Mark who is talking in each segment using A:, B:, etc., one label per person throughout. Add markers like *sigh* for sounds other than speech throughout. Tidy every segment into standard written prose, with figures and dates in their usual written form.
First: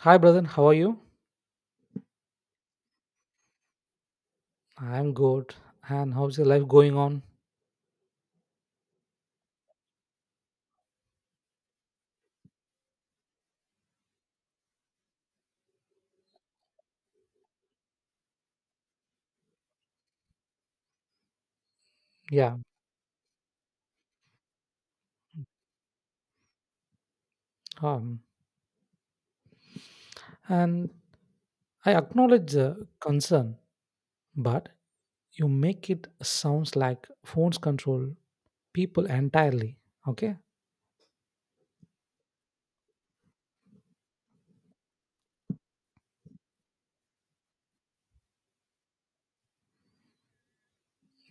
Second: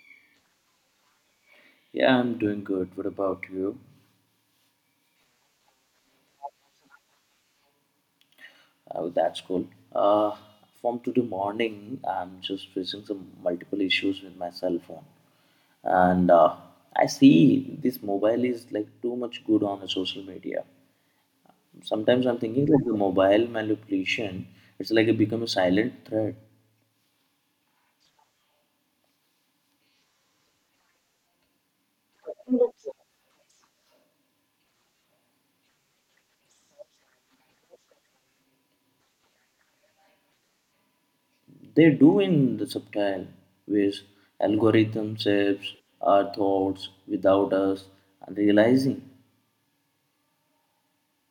A: Hi, brother. How are you?
B: Yeah, I'm doing good. What about you?
A: I'm good. And how's your life going on?
B: Oh, that's cool. Uh, from today morning, I'm just facing some multiple issues with my cell phone, and I see this mobile is like too much good on the social media. Sometimes I'm
A: Yeah.
B: thinking like the mobile manipulation. It's like it become a silent threat.
A: Um, and I acknowledge the concern, but you make it sounds like phones control people entirely. Okay.
B: They do in the subtle ways. Algorithm shapes our thoughts without us realizing.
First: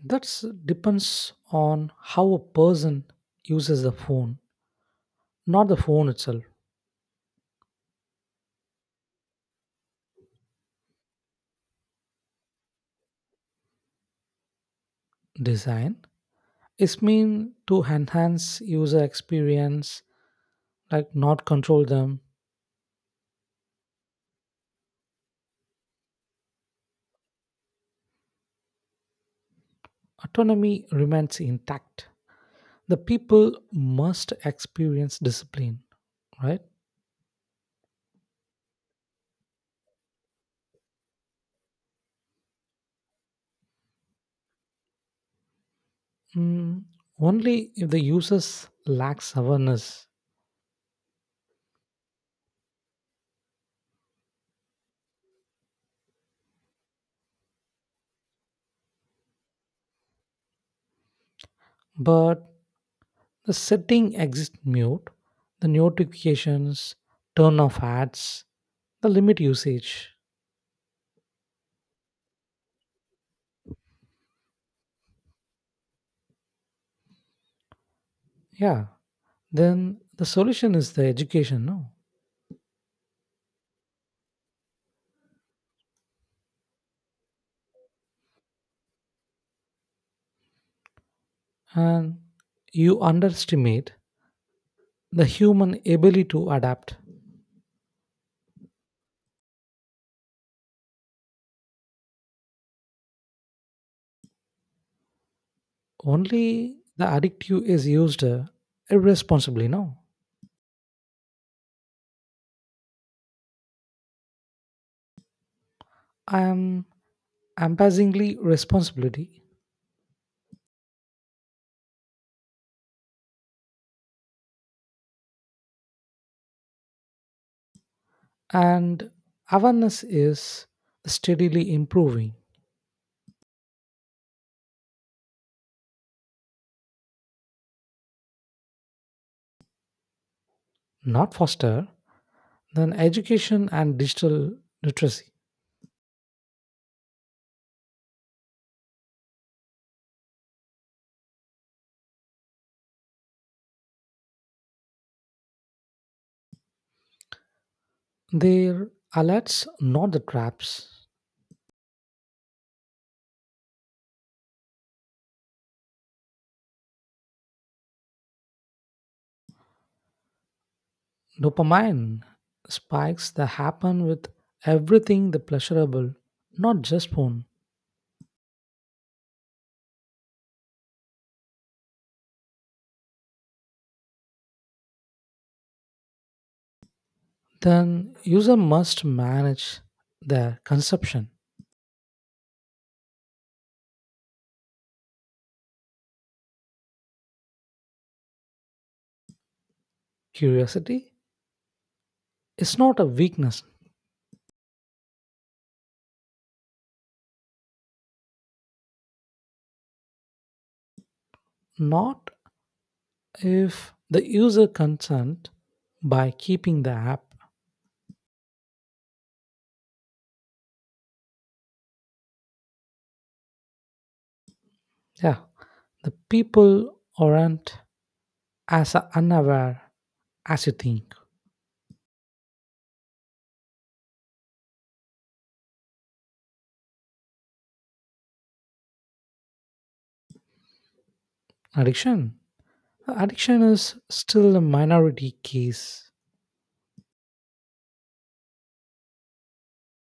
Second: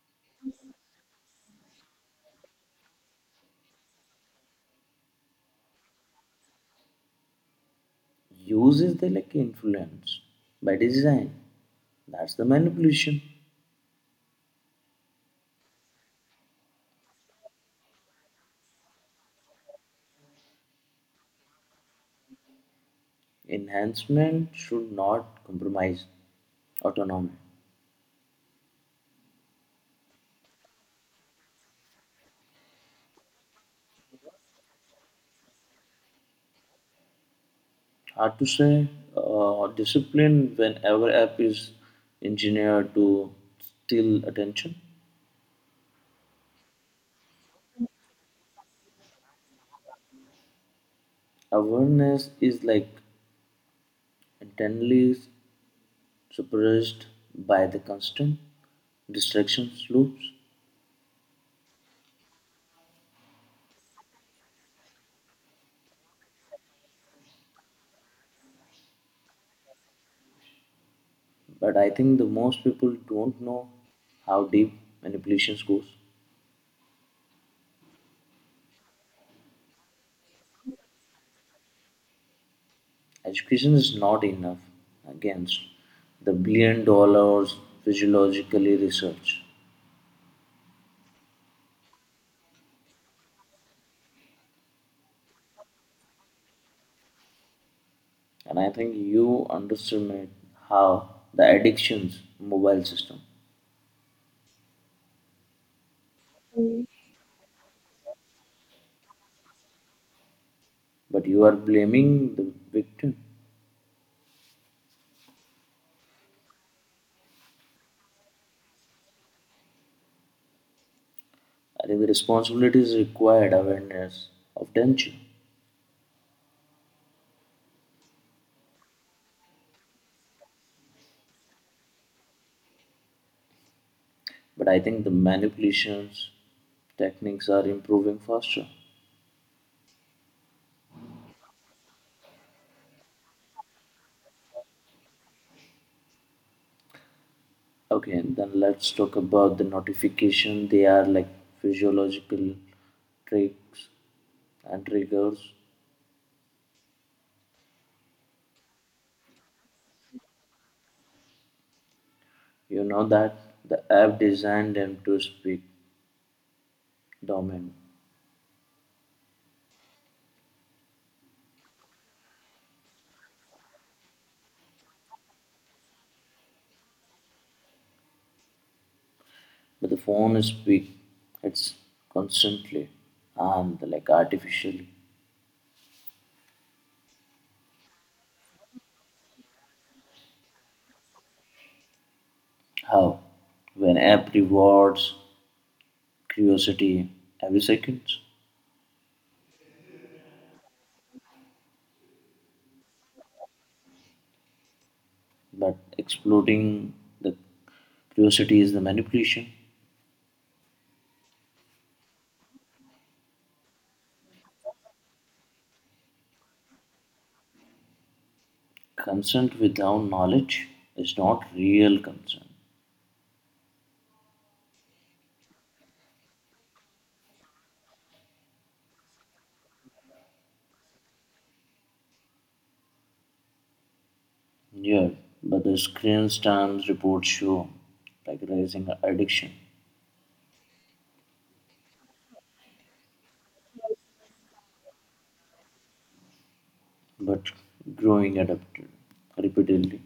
A: That's depends on how a person uses the phone, not the phone itself.
B: Uses the like influence by design. That's the manipulation.
A: Design is mean to enhance user experience, like not control them.
B: Enhancement should not compromise autonomy.
A: Autonomy remains intact the people must experience discipline, right?
B: Hard to say. Discipline whenever app is engineered to steal attention.
A: Mm, only if the users lacks awareness.
B: Awareness is like internally suppressed by the constant distractions loops.
A: But the setting exist mute, the notifications, turn off ads, the limit usage.
B: But I think the most people don't know how deep manipulations goes.
A: Yeah. Then the solution is the education, no?
B: Education is not enough against the billion dollars physiologically research.
A: And you underestimate the human ability to adapt.
B: And I think you underestimate how the addictions mobile system.
A: Only the addictive is used irresponsibly, no?
B: But you are blaming the victim.
A: I am embarrassingly responsibility
B: I think the responsibility is required awareness of danger.
A: and awareness is steadily improving
B: But I think the manipulations techniques are improving faster.
A: not faster than education and digital literacy
B: Okay, and then let's talk about the notification. They are like physiological tricks and triggers.
A: their alerts not the traps
B: You know that the app designed them to speak dominant,
A: dopamine spikes that happen with everything the pleasurable not just phone
B: but the phone speak it's constantly and like artificially.
A: then user must manage their consumption
B: How? When app rewards curiosity every second,
A: curiosity is not a weakness
B: but exploiting the curiosity is the manipulation.
A: not if the user consent by keeping the app
B: Consent without knowledge is not real consent.
A: yeah the people aren't as unaware as you think
B: Yeah, but the screen times reports show like rising addiction,
A: addiction addiction is still a minority case
B: but growing adapted repeatedly.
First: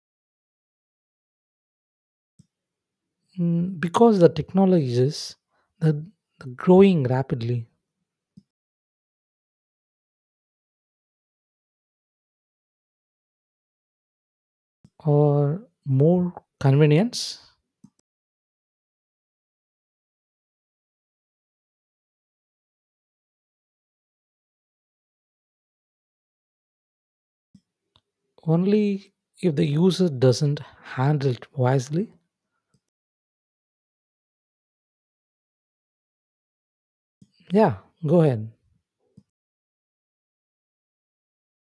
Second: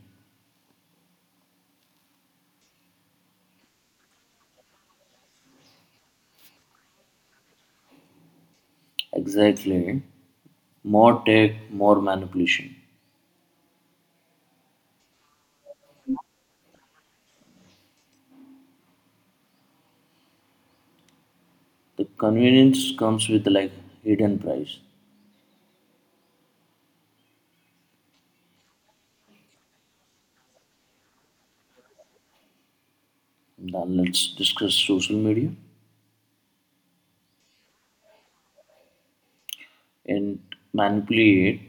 A: mm, because the technologies the, the growing rapidly
B: Exactly. More tech, more manipulation.
A: or more convenience
B: The convenience comes with like hidden price.
A: only if the user doesn't handle it wisely
B: Now let's discuss social media
A: yeah go ahead
B: and manipulate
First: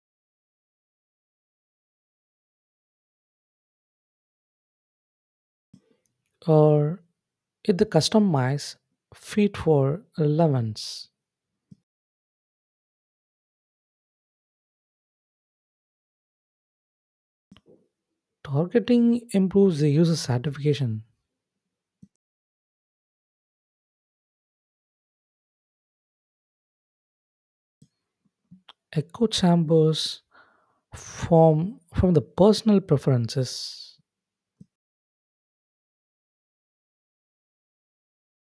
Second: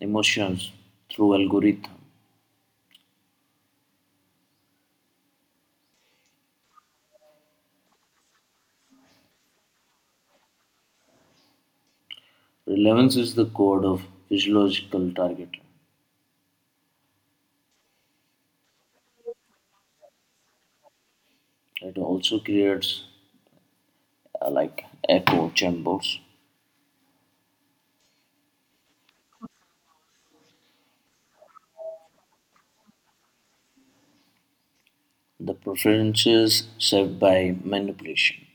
B: emotions through algorithm.
A: or if the fit for relevance,
B: Relevance is the code of physiological target.
A: targeting improves the user satisfaction.
B: It also creates like echo chambers.
A: Echo chambers form from the personal preferences,
B: The preferences set by manipulation.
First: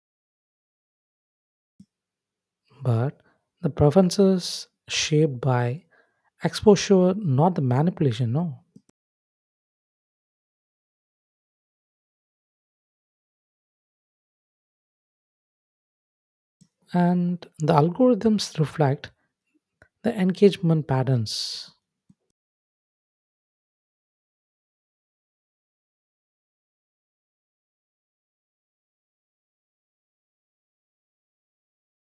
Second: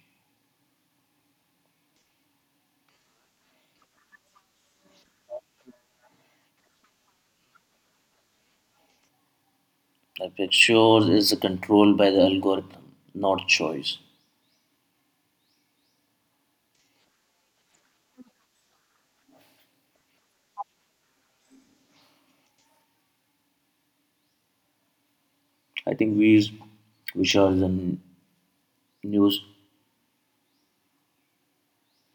A: but the preferences shaped by exposure, not the manipulation, no.
B: The picture is controlled by the algorithm, not choice.
A: And the algorithms reflect the engagement patterns.
B: I think we share the news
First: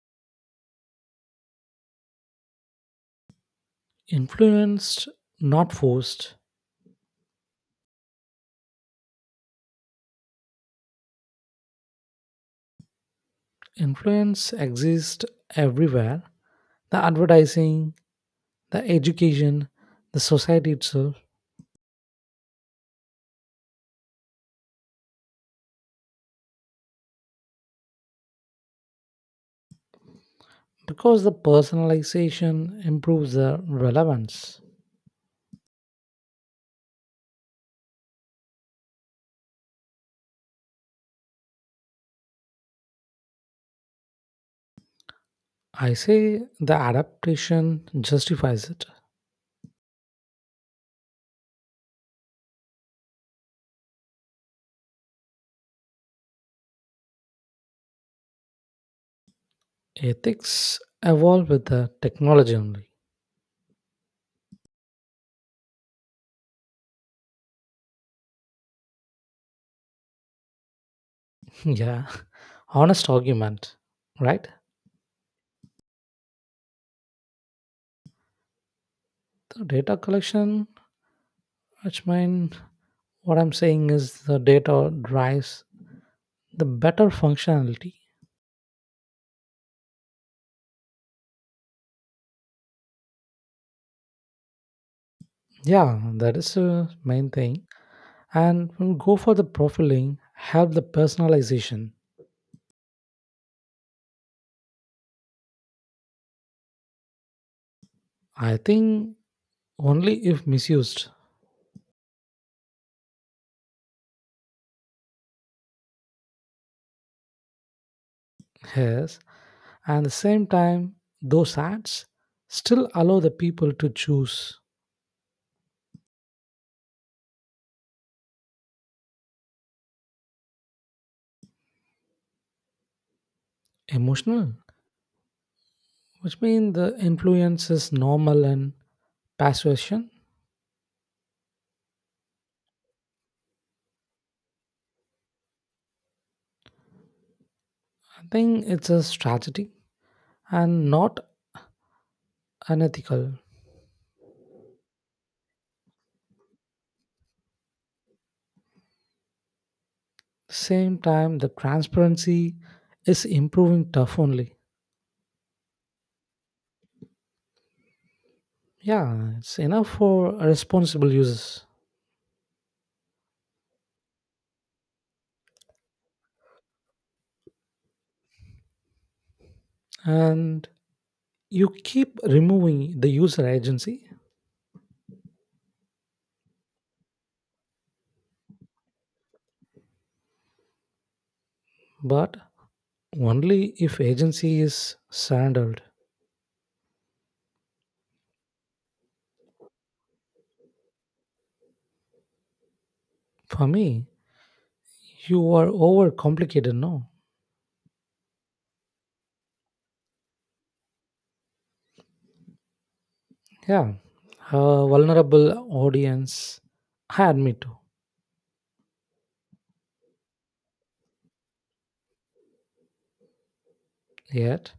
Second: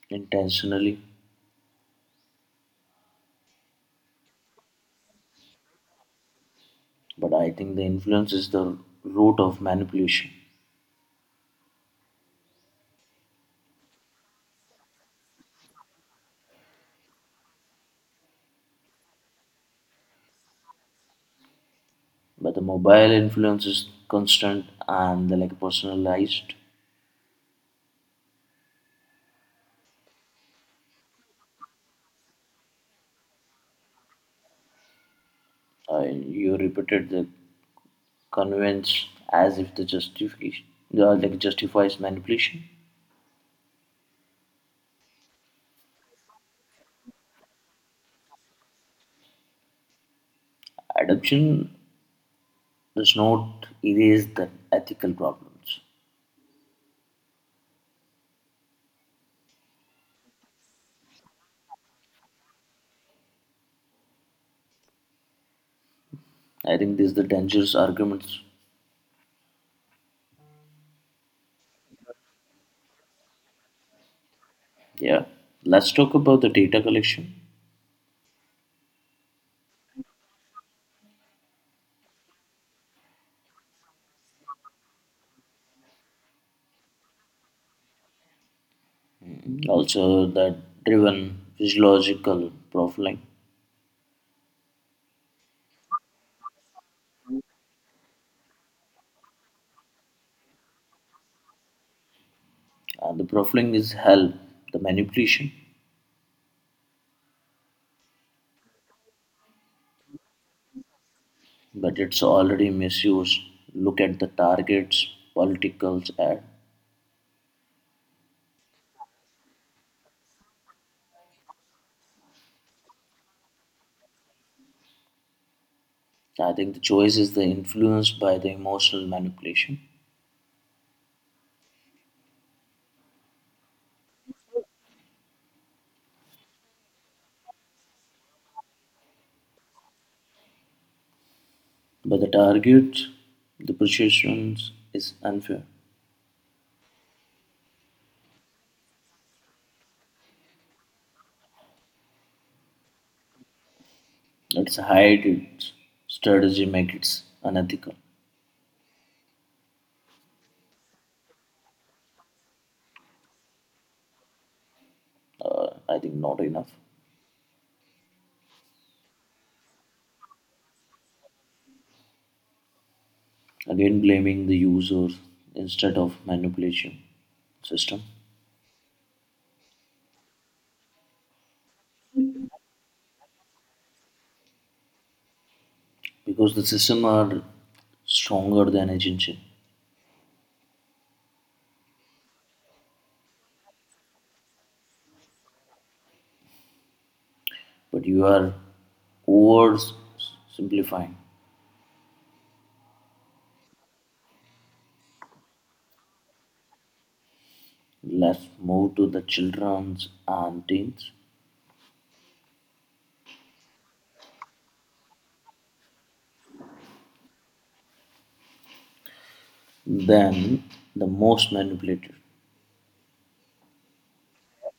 B: intentionally,
A: Influenced, not forced.
B: but I think the influence is the root of manipulation.
A: Influence exists everywhere. The advertising, the education, the society itself,
B: But the mobile influence is constant and the, like personalized.
A: because the personalization improves the relevance.
B: You repeated the convinced as if the justification like justifies manipulation.
A: I say the adaptation justifies it.
B: Adoption does not erase the ethical problems.
A: Ethics evolve with the technology only.
B: I think these are the dangerous arguments.
A: *laughs* Yeah, honest argument, right?
B: Yeah. Let's talk about the data collection.
A: The data collection, which means what I'm saying is the data drives the better functionality.
B: Also the driven physiological profiling.
A: Yeah, that is the main thing. And we'll go for the profiling, help the personalization.
B: The profiling is help the manipulation,
A: I think only if misused.
B: but it's already misused. Look at the targets, politicals ad.
A: Yes, and at the same time, those ads still allow the people to choose
B: I think the choice is the influenced by the emotional manipulation.
A: emotional, which means the influence is normal and persuasion.
B: But the target, the perception is unfair.
A: I think it's a strategy and not unethical.
B: Let's hide its strategy, make it unethical.
A: Same time, the transparency is improving tough only.
B: I think not enough.
A: Yeah, it's enough for responsible users,
B: Again, blaming the user instead of manipulation system
A: and you keep removing the user agency,
B: because the system are stronger than agency.
A: but only if agency is surrendered.
B: But you are over simplifying.
A: For me, you are overcomplicated, no?
B: Let's move to the children's and teens.
A: Yeah, a vulnerable audience. I admit to.
B: Then the most manipulated.
A: Yet,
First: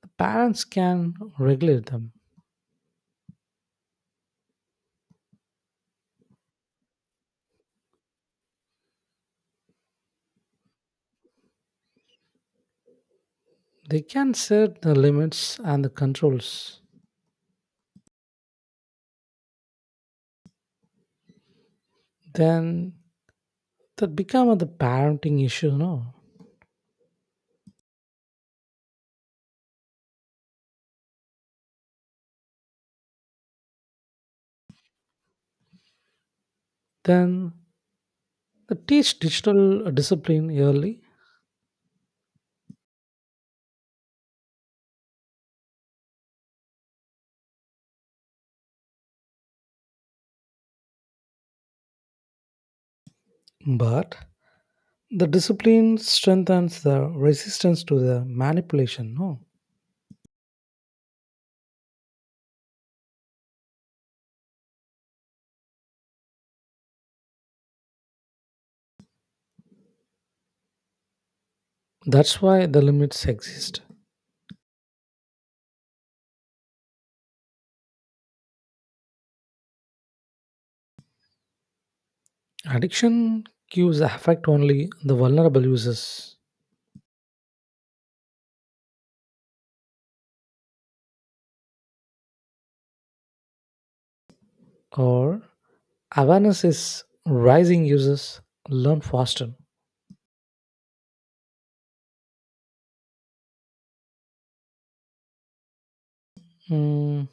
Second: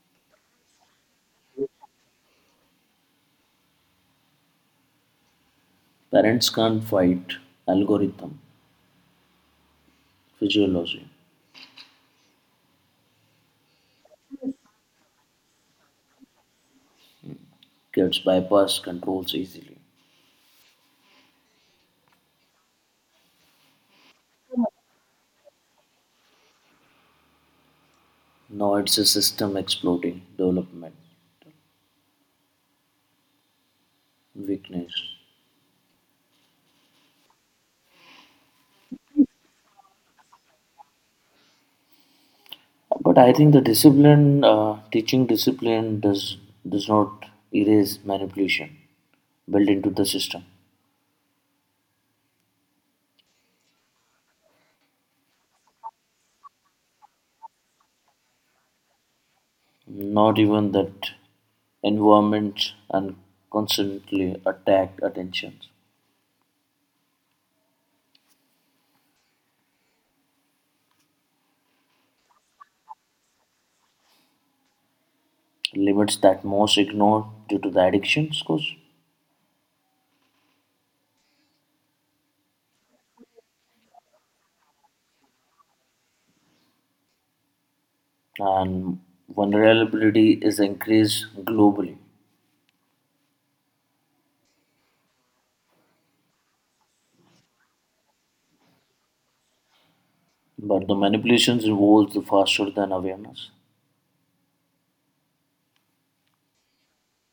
A: the parents can regulate them.
B: Parents can't fight algorithm physiology
A: They can set the limits and the controls.
B: gets bypass controls easily.
A: Then that become the parenting issue, no?
B: Now it's a system exploding, development, weakness.
A: Then they teach digital discipline early,
B: But I think the discipline, teaching discipline, does not erase manipulation built into the system.
A: but the discipline strengthens the resistance to the manipulation, no?
B: Not even that environment and constantly attacked attentions.
A: That's why the limits exist.
B: Limits that most ignore due to the addictions, of course.
A: Addiction cues affect only the vulnerable users,
B: And vulnerability is increased globally.
A: or awareness is rising users learn faster.
B: But the manipulations evolves faster than awareness.
A: Mm,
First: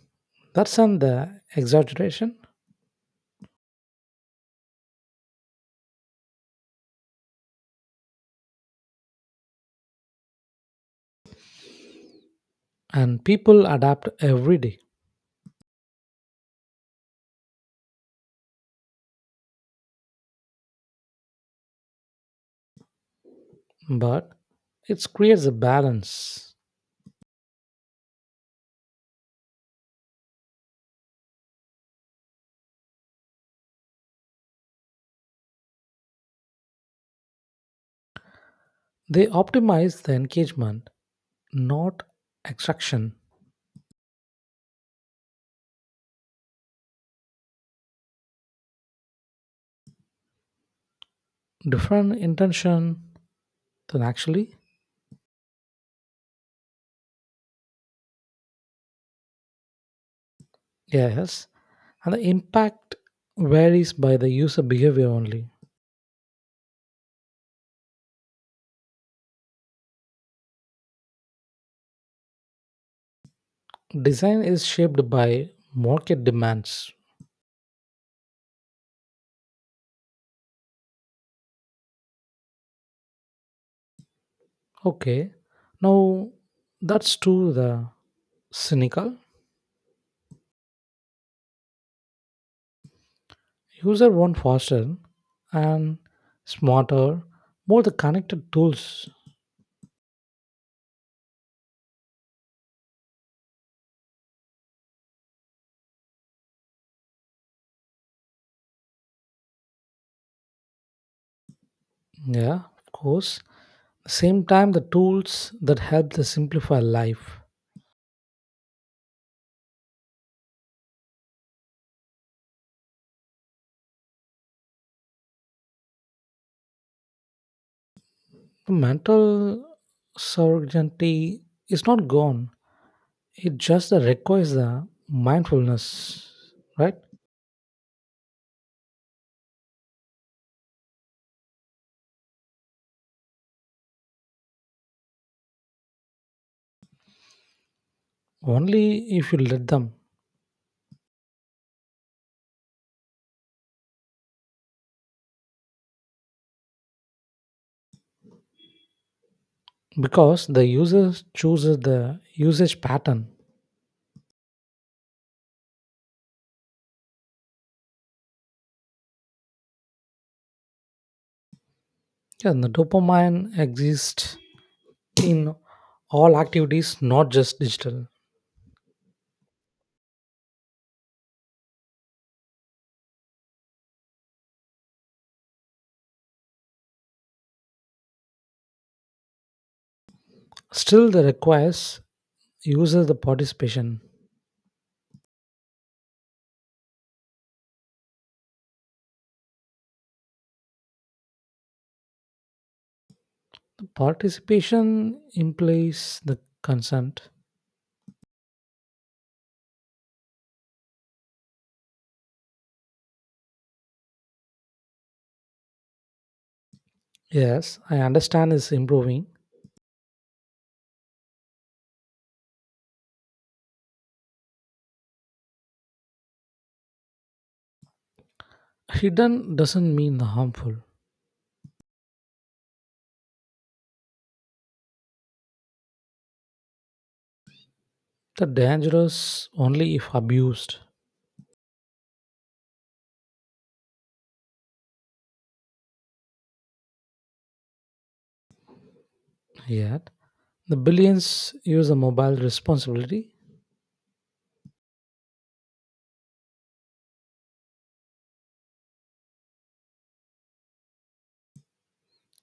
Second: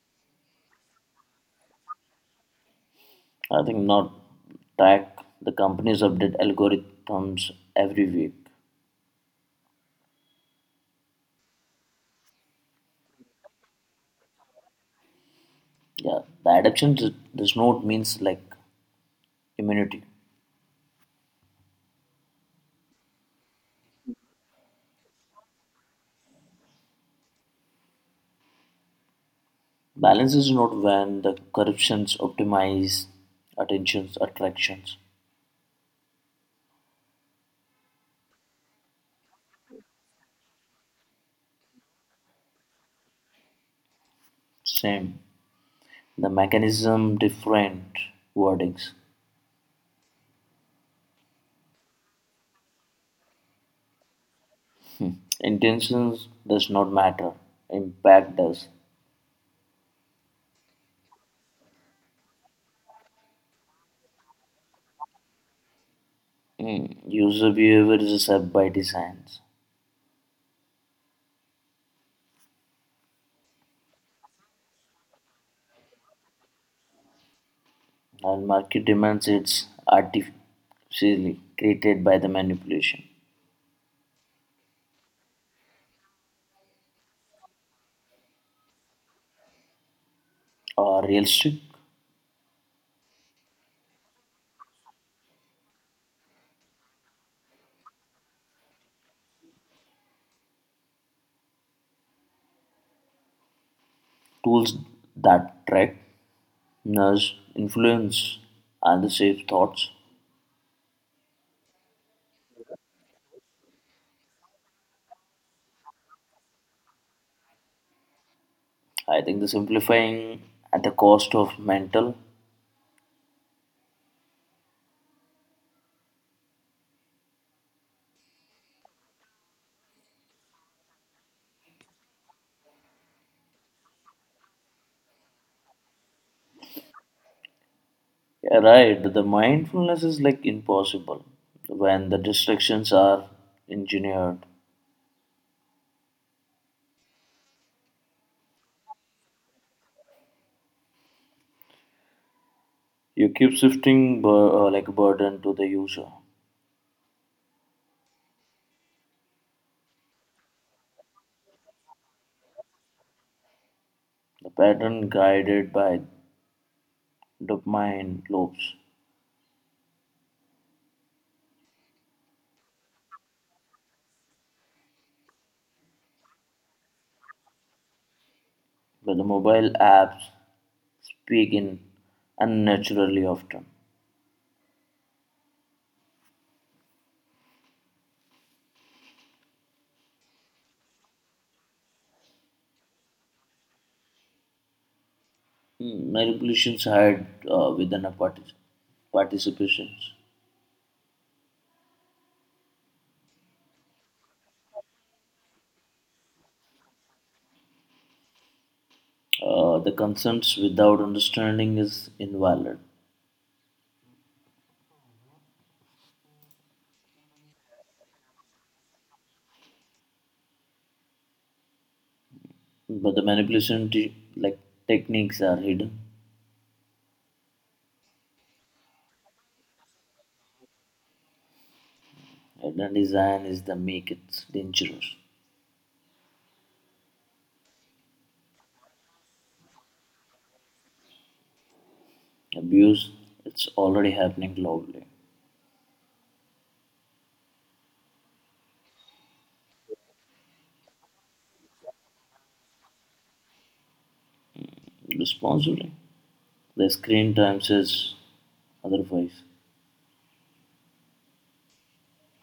A: that's an the exaggeration,
B: I think not tech, the companies update algorithms every week.
A: and people adapt every day,
B: Yeah, the adaptation does not means like immunity.
A: but it creates a balance.
B: Balance is not when the corruptions optimize attentions, attractions.
A: They optimize the engagement, not extraction.
B: Same. The mechanism different wordings.
A: Different intention than actually
B: Intentions does not matter. Impact does.
A: yes, and the impact varies by the user behavior only.
B: User behavior is a set by design.
A: Design is shaped by market demands.
B: And market demands it's artificially created by the manipulation
A: Okay, now that's too the cynical.
B: or realistic
A: User want faster and smarter, more the connected tools.
B: tools that track, nudge, influence, and the shape thoughts.
A: Yeah, of course. Same time, the tools that help to simplify life.
B: I think the simplifying at the cost of mental.
A: The mental certainty is not gone. It just requires the mindfulness, right?
B: Yeah, right. The mindfulness is like impossible when the distractions are engineered.
A: Only if you let them,
B: You keep shifting like burden to the user.
A: because the user chooses the usage pattern.
B: The pattern guided by dopamine loops
A: Yeah, and the dopamine exists in all activities, not just digital.
B: but the mobile apps speak in unnaturally often.
A: Still, the requires user the participation.
B: Manipulations had within a participations.
A: The participation implies the consent.
B: The concerns without understanding is invalid,
A: Yes, I understand is improving.
B: but the manipulation like techniques are hidden.
A: Hidden doesn't mean the harmful.
B: Hidden design is the make it dangerous.
A: The dangerous only if abused.
B: Abuse, it's already happening globally.
A: Yet the billions use the mobile responsibility.
B: Responsibly, the screen time says otherwise.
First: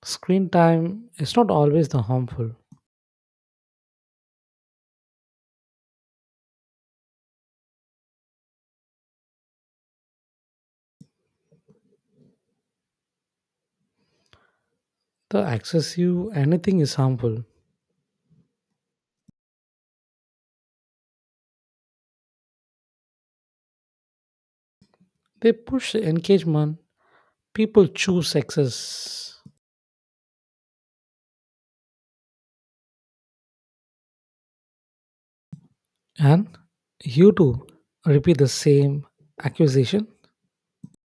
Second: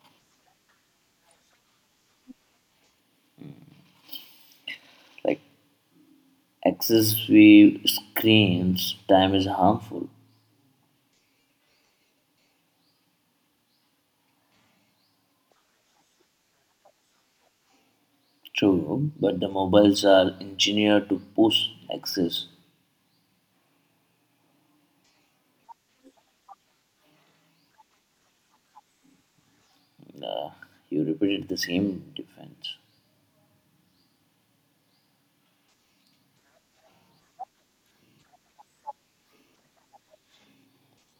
A: Screen time is not always the harmful.
B: Like excessive screen time is harmful,
A: The access you anything is harmful.
B: true, but the mobiles are engineered to push access.
A: They push engagement. People choose success.
B: Uh, you repeated the same defense
A: And you too repeat the same accusation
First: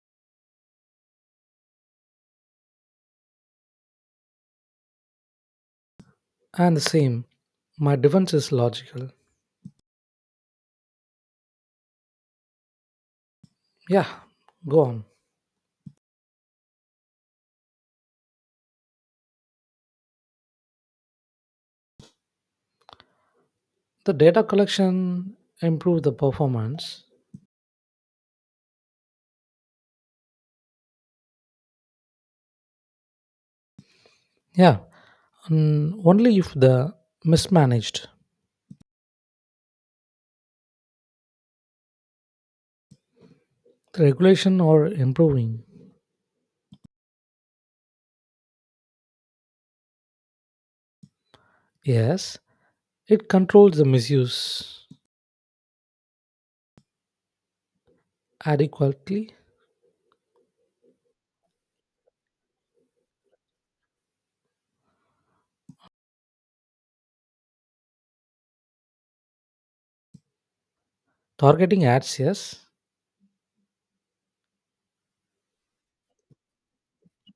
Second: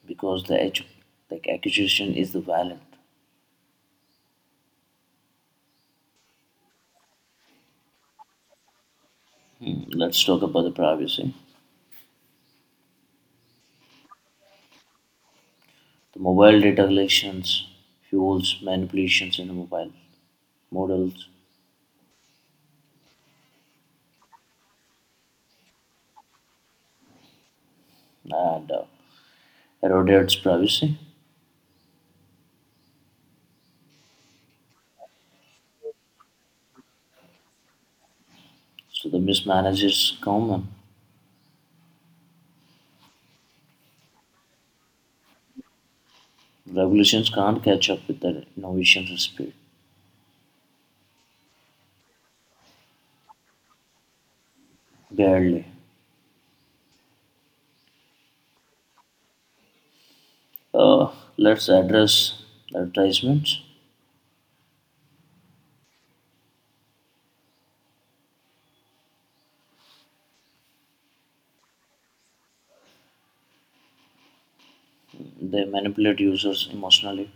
B: because the edge, like accusation is the violent.
A: and the same. My defense is logical.
B: Let's talk about the privacy.
A: Yeah, go on.
B: The mobile data collections fuels manipulations in the mobile models
A: The data collection improve the performance.
B: and erodates privacy.
A: Yeah, and only if the mismanaged
B: So the mismanage is common.
A: the regulation or improving.
B: Regulations can't catch up with the innovations speed.
A: Yes, it controls the misuse
B: Barely.
A: adequately.
B: Uh, let's address advertisements.
A: Targeting ads, yes,
B: They manipulate users emotionally.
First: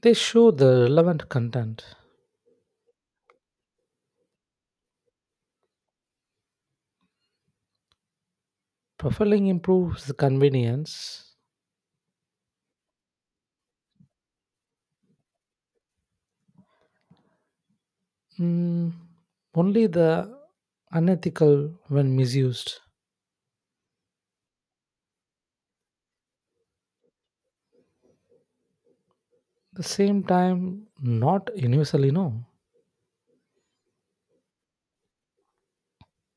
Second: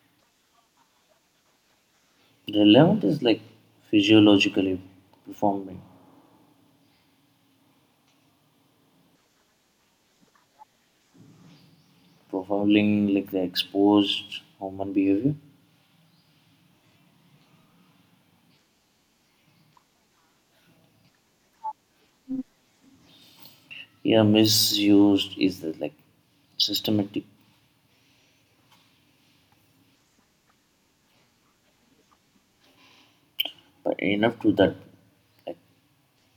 A: they show the relevant content.
B: The 11th is like physiologically performing,
A: Profiling improves the convenience.
B: profiling like the exposed human behavior.
A: Mm, only the unethical when misused.
B: Yeah, misused is the, like systematic,
A: The same time, not universally no.
B: but enough to that like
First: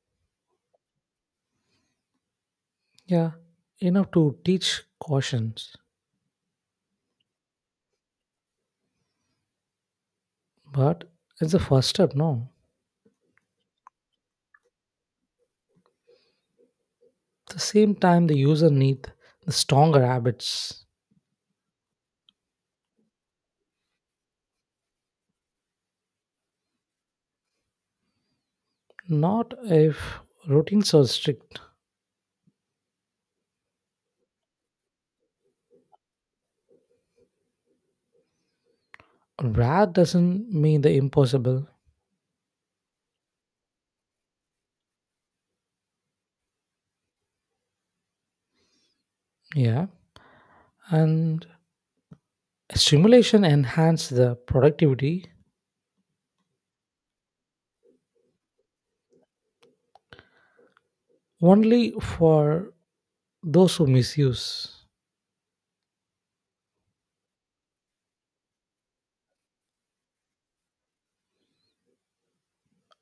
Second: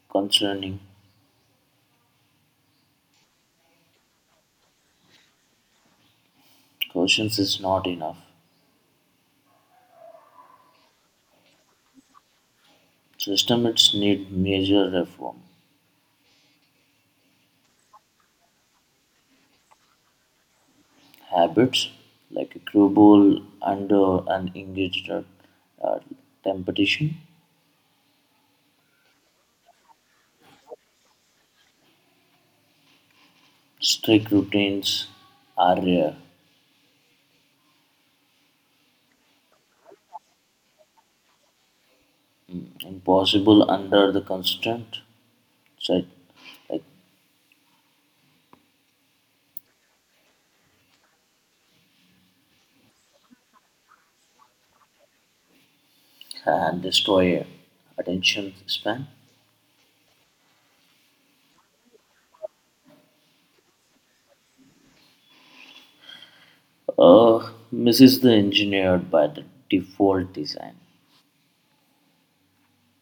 B: concerning
A: Yeah, enough to teach cautions,
B: cautions is not enough.
A: but it's the first step. No,
B: Systems need major reform.
A: at the same time the user need the stronger habits.
B: Habits like a cruel under and engaged at, uh, competition.
A: Not if routines are strict
B: Strict routines are rare,
A: rare doesn't mean the impossible.
B: impossible under the constant set like
A: Yeah. And stimulation enhance the productivity
B: and destroy attention span.
A: only for those who misuse.
B: Misses the engineered by the default design.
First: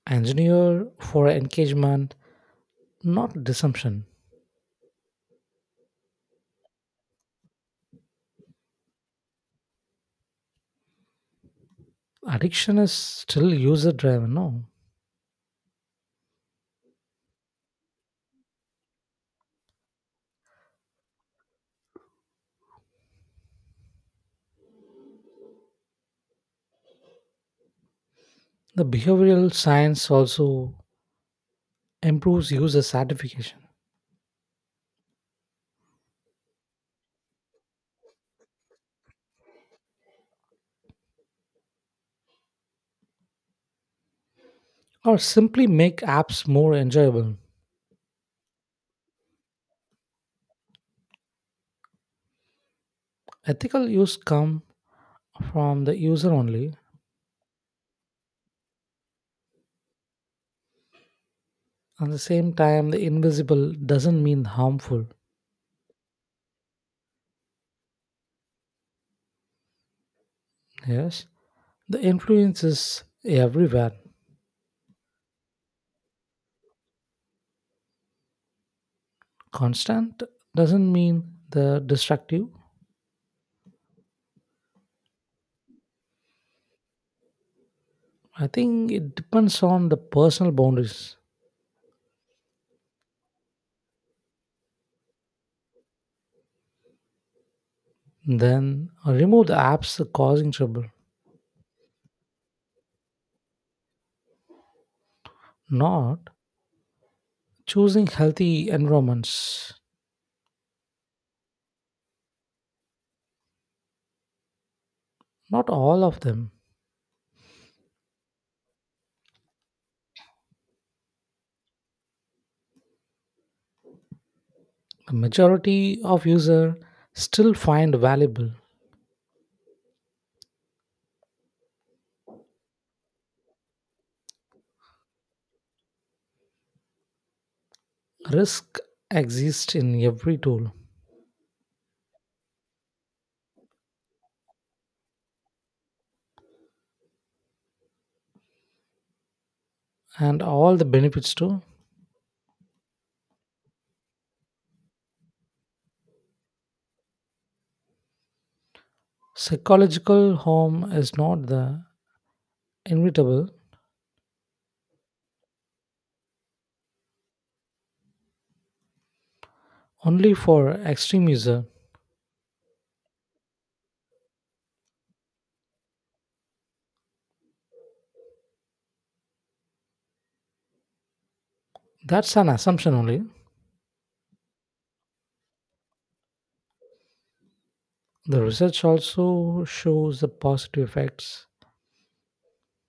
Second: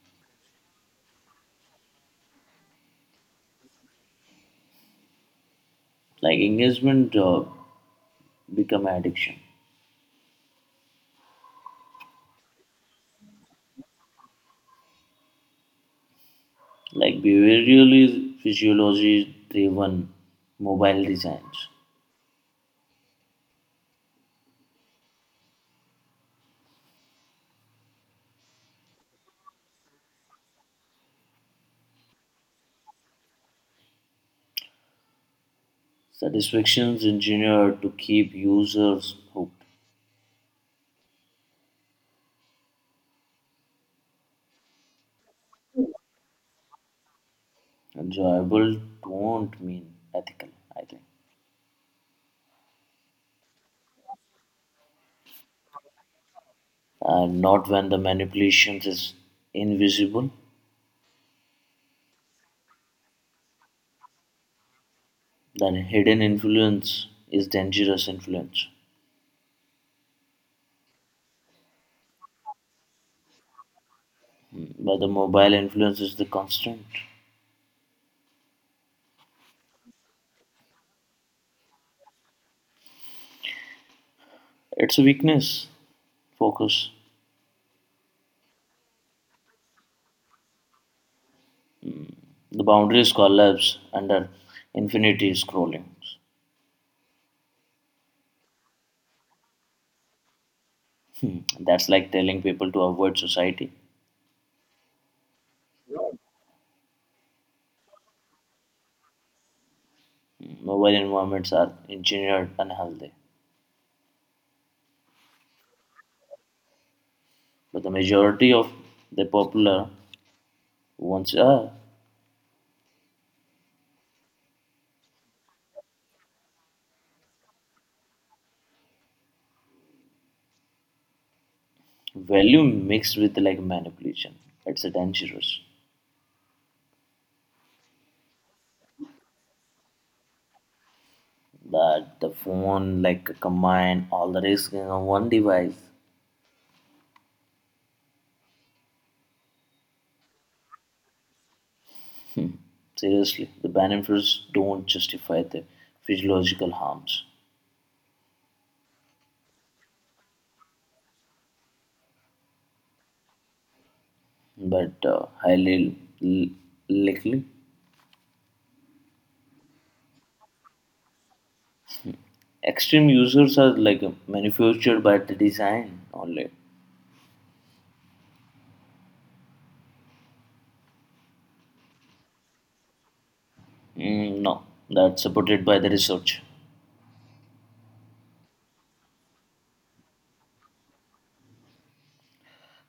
A: Engineer for engagement, not deception.
B: Like engagement become addiction.
A: Addiction is still user driven, no?
B: Like behaviorally physiology driven mobile designs.
A: The behavioral science also improves user satisfaction
B: Satisfactions engineered to keep users hooked.
A: or simply make apps more enjoyable.
B: Enjoyable don't mean ethical, I think.
A: Ethical use come from the user only.
B: And not when the manipulations is invisible,
A: At the same time, the invisible doesn't mean harmful.
B: then hidden influence is dangerous influence,
A: Yes, the influence is everywhere.
B: but the mobile influence is the constant,
A: Constant doesn't mean the destructive.
B: it's a weakness focus,
A: I think it depends on the personal boundaries.
B: the boundaries collapse under infinity scrolling.
A: Then remove the apps causing trouble,
B: Hmm. That's like telling people to avoid society.
A: not choosing healthy environments.
B: Mobile environments are engineered unhealthy,
A: Not all of them.
B: but the majority of the popular ones are
A: The majority of users still find valuable.
B: value mixed with like manipulation, it's a dangerous.
A: Risk exists in every tool
B: But the phone like combine all the risks in one device.
A: and all the benefits too.
B: Seriously, the benefits don't justify the physiological harms,
A: Psychological harm is not the inevitable
B: but highly l- likely
A: only for extreme user
B: extreme users are like manufactured by the design only.
A: that's an assumption only
B: Mm, no, that's supported by the research.
A: the research also shows the positive effects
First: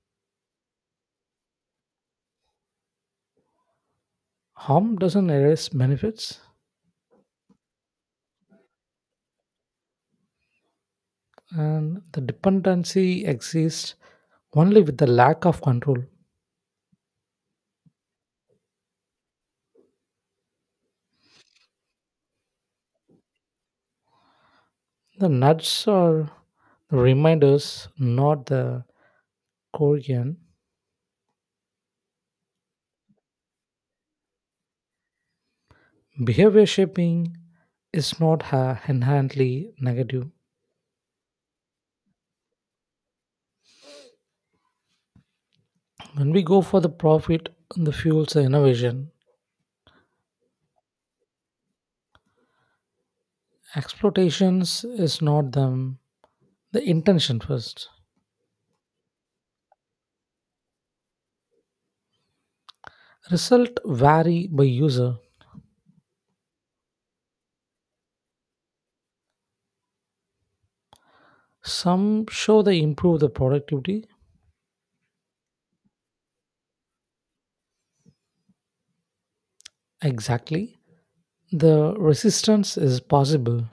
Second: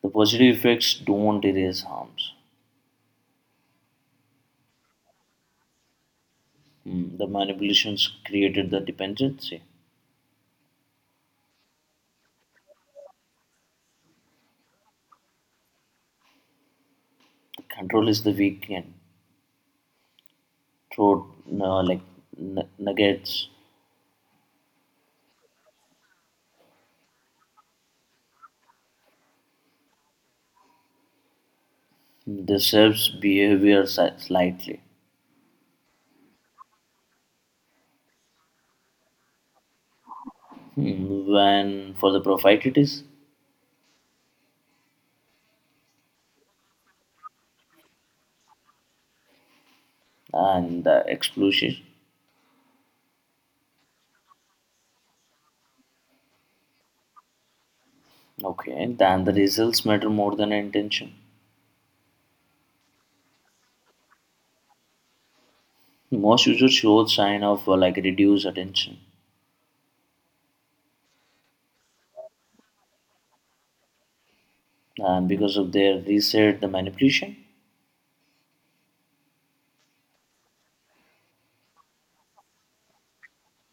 B: The positive effects don't erase harms.
A: harm doesn't erase benefits
B: The manipulations created the dependency.
A: and the dependency exists only with the lack of control
B: The control is the weak and throat like nuggets.
A: the nuts are the reminders not the korean
B: The shapes behavior slightly.
A: behavior shaping is not ha- inherently negative
B: Hmm. When for the profit it is
A: when we go for the profit the fuels the innovation
B: and the exclusion.
A: exploitations is not them the intention first.
B: Okay, then the results matter more than intention.
A: Result vary by user.
B: Most users show sign of like reduced attention,
A: Some show they improve the productivity.
B: and because of their reset, the manipulation,
A: Exactly. The resistance is possible.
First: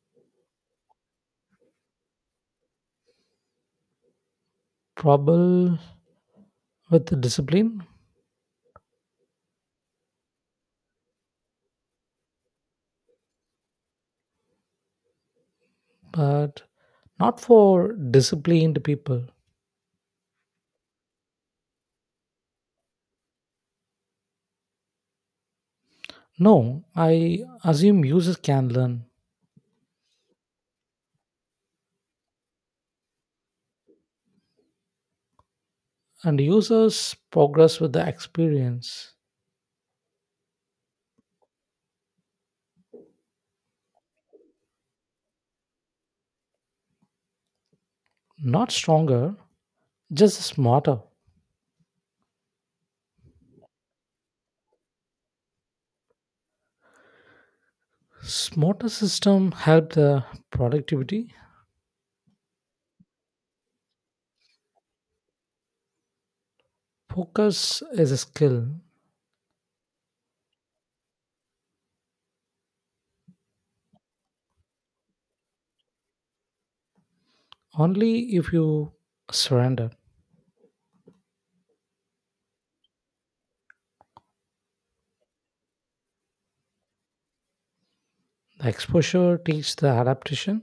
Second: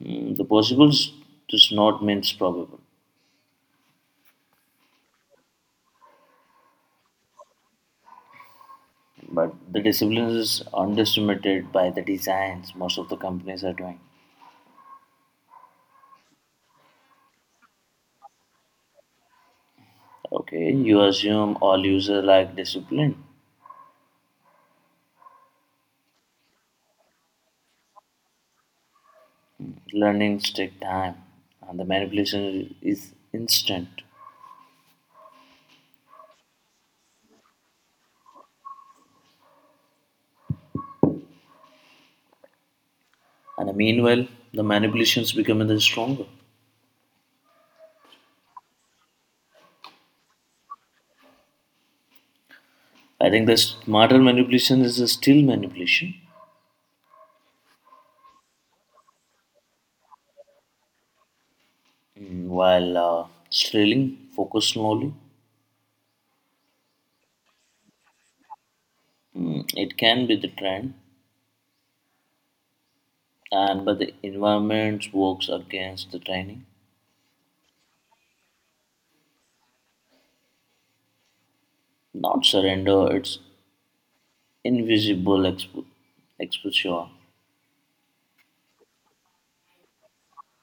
B: the possibles does not means probable.
A: Probable with the discipline,
B: But the discipline is underestimated by the designs most of the companies are doing.
A: but not for disciplined people.
B: Okay, you assume all user like discipline,
A: No, I assume users can learn
B: learnings take time and the manipulation is instant,
A: and users progress with the experience.
B: and meanwhile the manipulations become the stronger.
A: Not stronger, just smarter.
B: I think the smarter manipulation is still manipulation.
A: Smarter system help the productivity.
B: While trailing focus slowly.
A: Focus is a skill
B: It can be the trend, and but the environment works against the training.
A: only if you surrender.
B: Not surrender, it's invisible exposure,
A: The exposure teaches the adaptation.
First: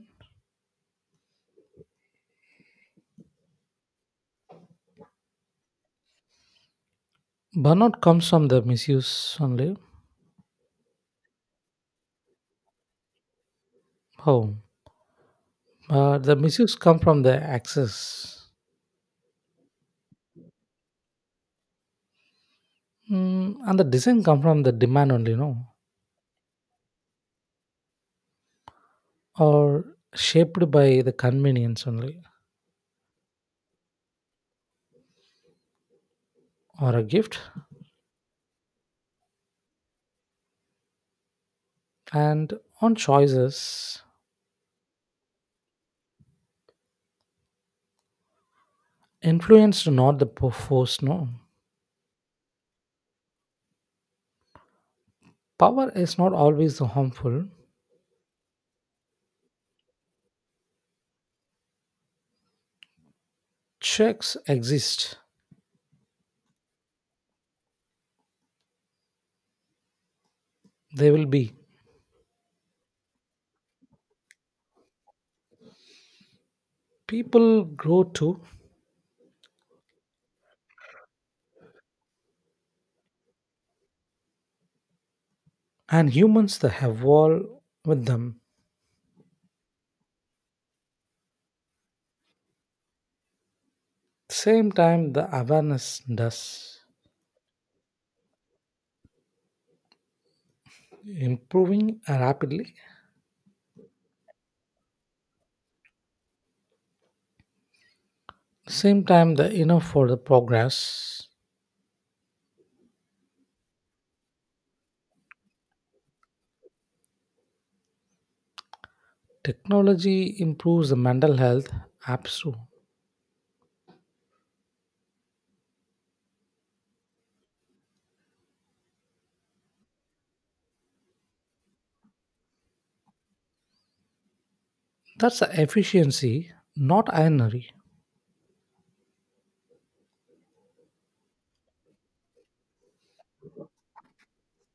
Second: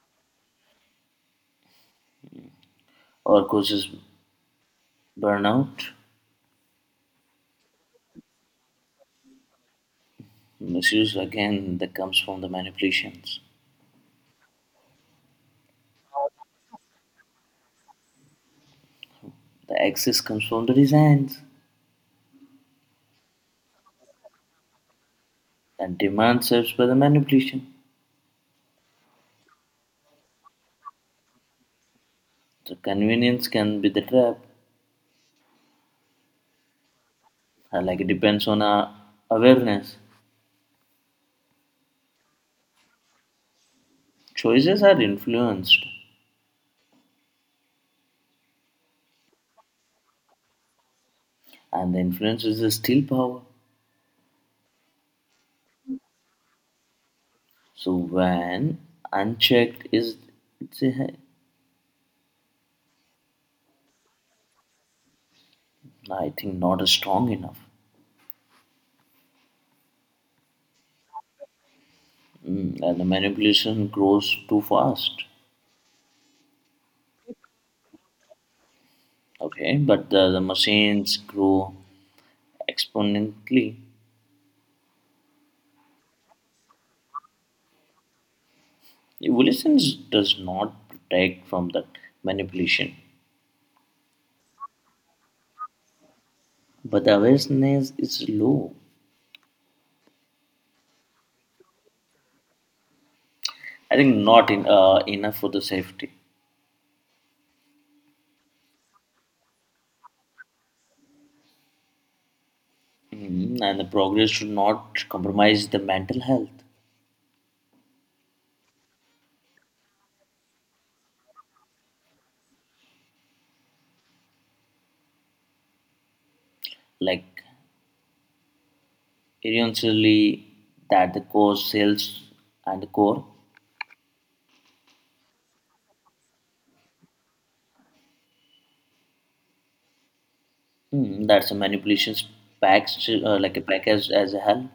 B: or causes burnout.
A: Burnout comes from the misuse only.
B: Misuse again that comes from the manipulations.
A: Oh, but the misuse come from the access,
B: The access comes from the designs,
A: mm, and the design come from the demand only. No,
B: and demand serves by the manipulation.
A: or shaped by the convenience only,
B: The convenience can be the trap,
A: or a gift,
B: like it depends on our awareness.
A: and on choices
B: Choices are influenced,
A: influenced not the force. No,
B: and the influence is the still power.
A: power is not always the harmful.
B: So when unchecked, is it's a,
A: Checks exist.
B: I think not a strong enough,
A: They will be.
B: and the manipulation grows too fast.
A: People grow too
B: Okay, but the machines grow exponentially.
A: and humans that evolve with them.
B: Evolution does not protect from that manipulation.
A: Same time the awareness does
B: But the awareness is low.
A: improving rapidly.
B: I think not in, enough for the safety.
A: Same time the enough for the progress.
B: Mhm. And the progress should not compromise the mental health.
A: Technology improves the mental health apps too.
B: Like, eventually, that the core sales and the core.
A: That's the efficiency, not ironery.
B: Mhm. That's a manipulations package, like a package as a help.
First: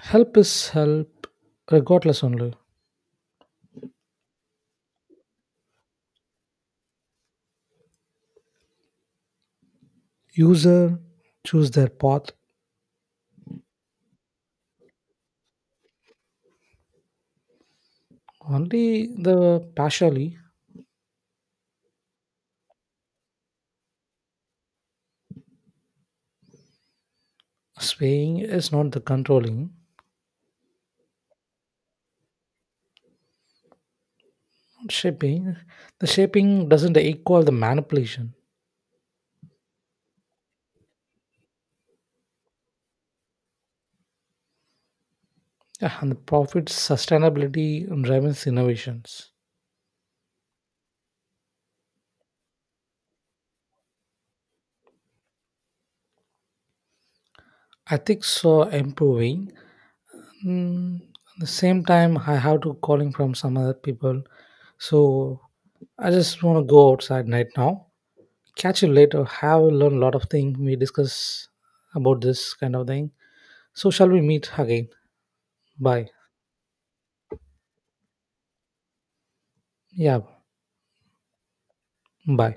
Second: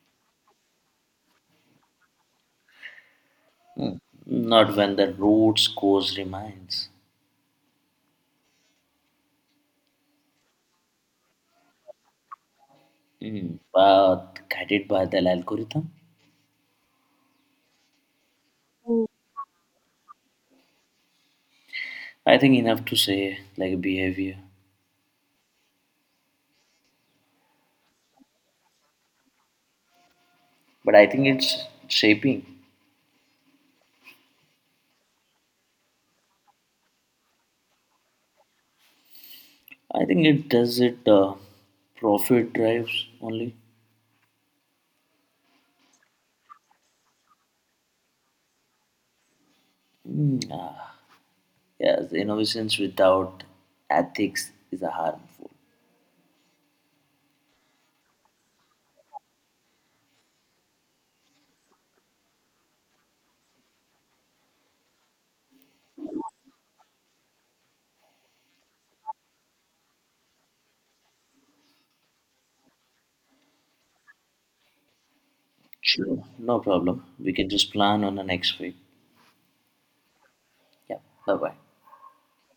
A: Help is help regardless only.
B: Not when the roots cause remains.
A: User choose their path.
B: Mhm. But guided by the algorithm.
A: Only the partially
B: I think enough to say like behavior,
A: swaying is not the controlling.
B: but I think it's shaping.
A: Shaping. The shaping doesn't equal the manipulation.
B: I think it does it profit drives only.
A: Yeah, and the profit sustainability drives innovations.
B: Uh, yes, innovations without ethics is a harmful.
A: Ethics are improving. Mm, at the same time, I have to calling from some other people. So I just want to go outside right now. Catch you later. Have learned a lot of things. We discuss about this kind of thing. So shall we meet again? Bye.
B: Sure. No problem. We can just plan on the next week.
A: Yeah.
B: Yeah. Bye bye.
A: Bye.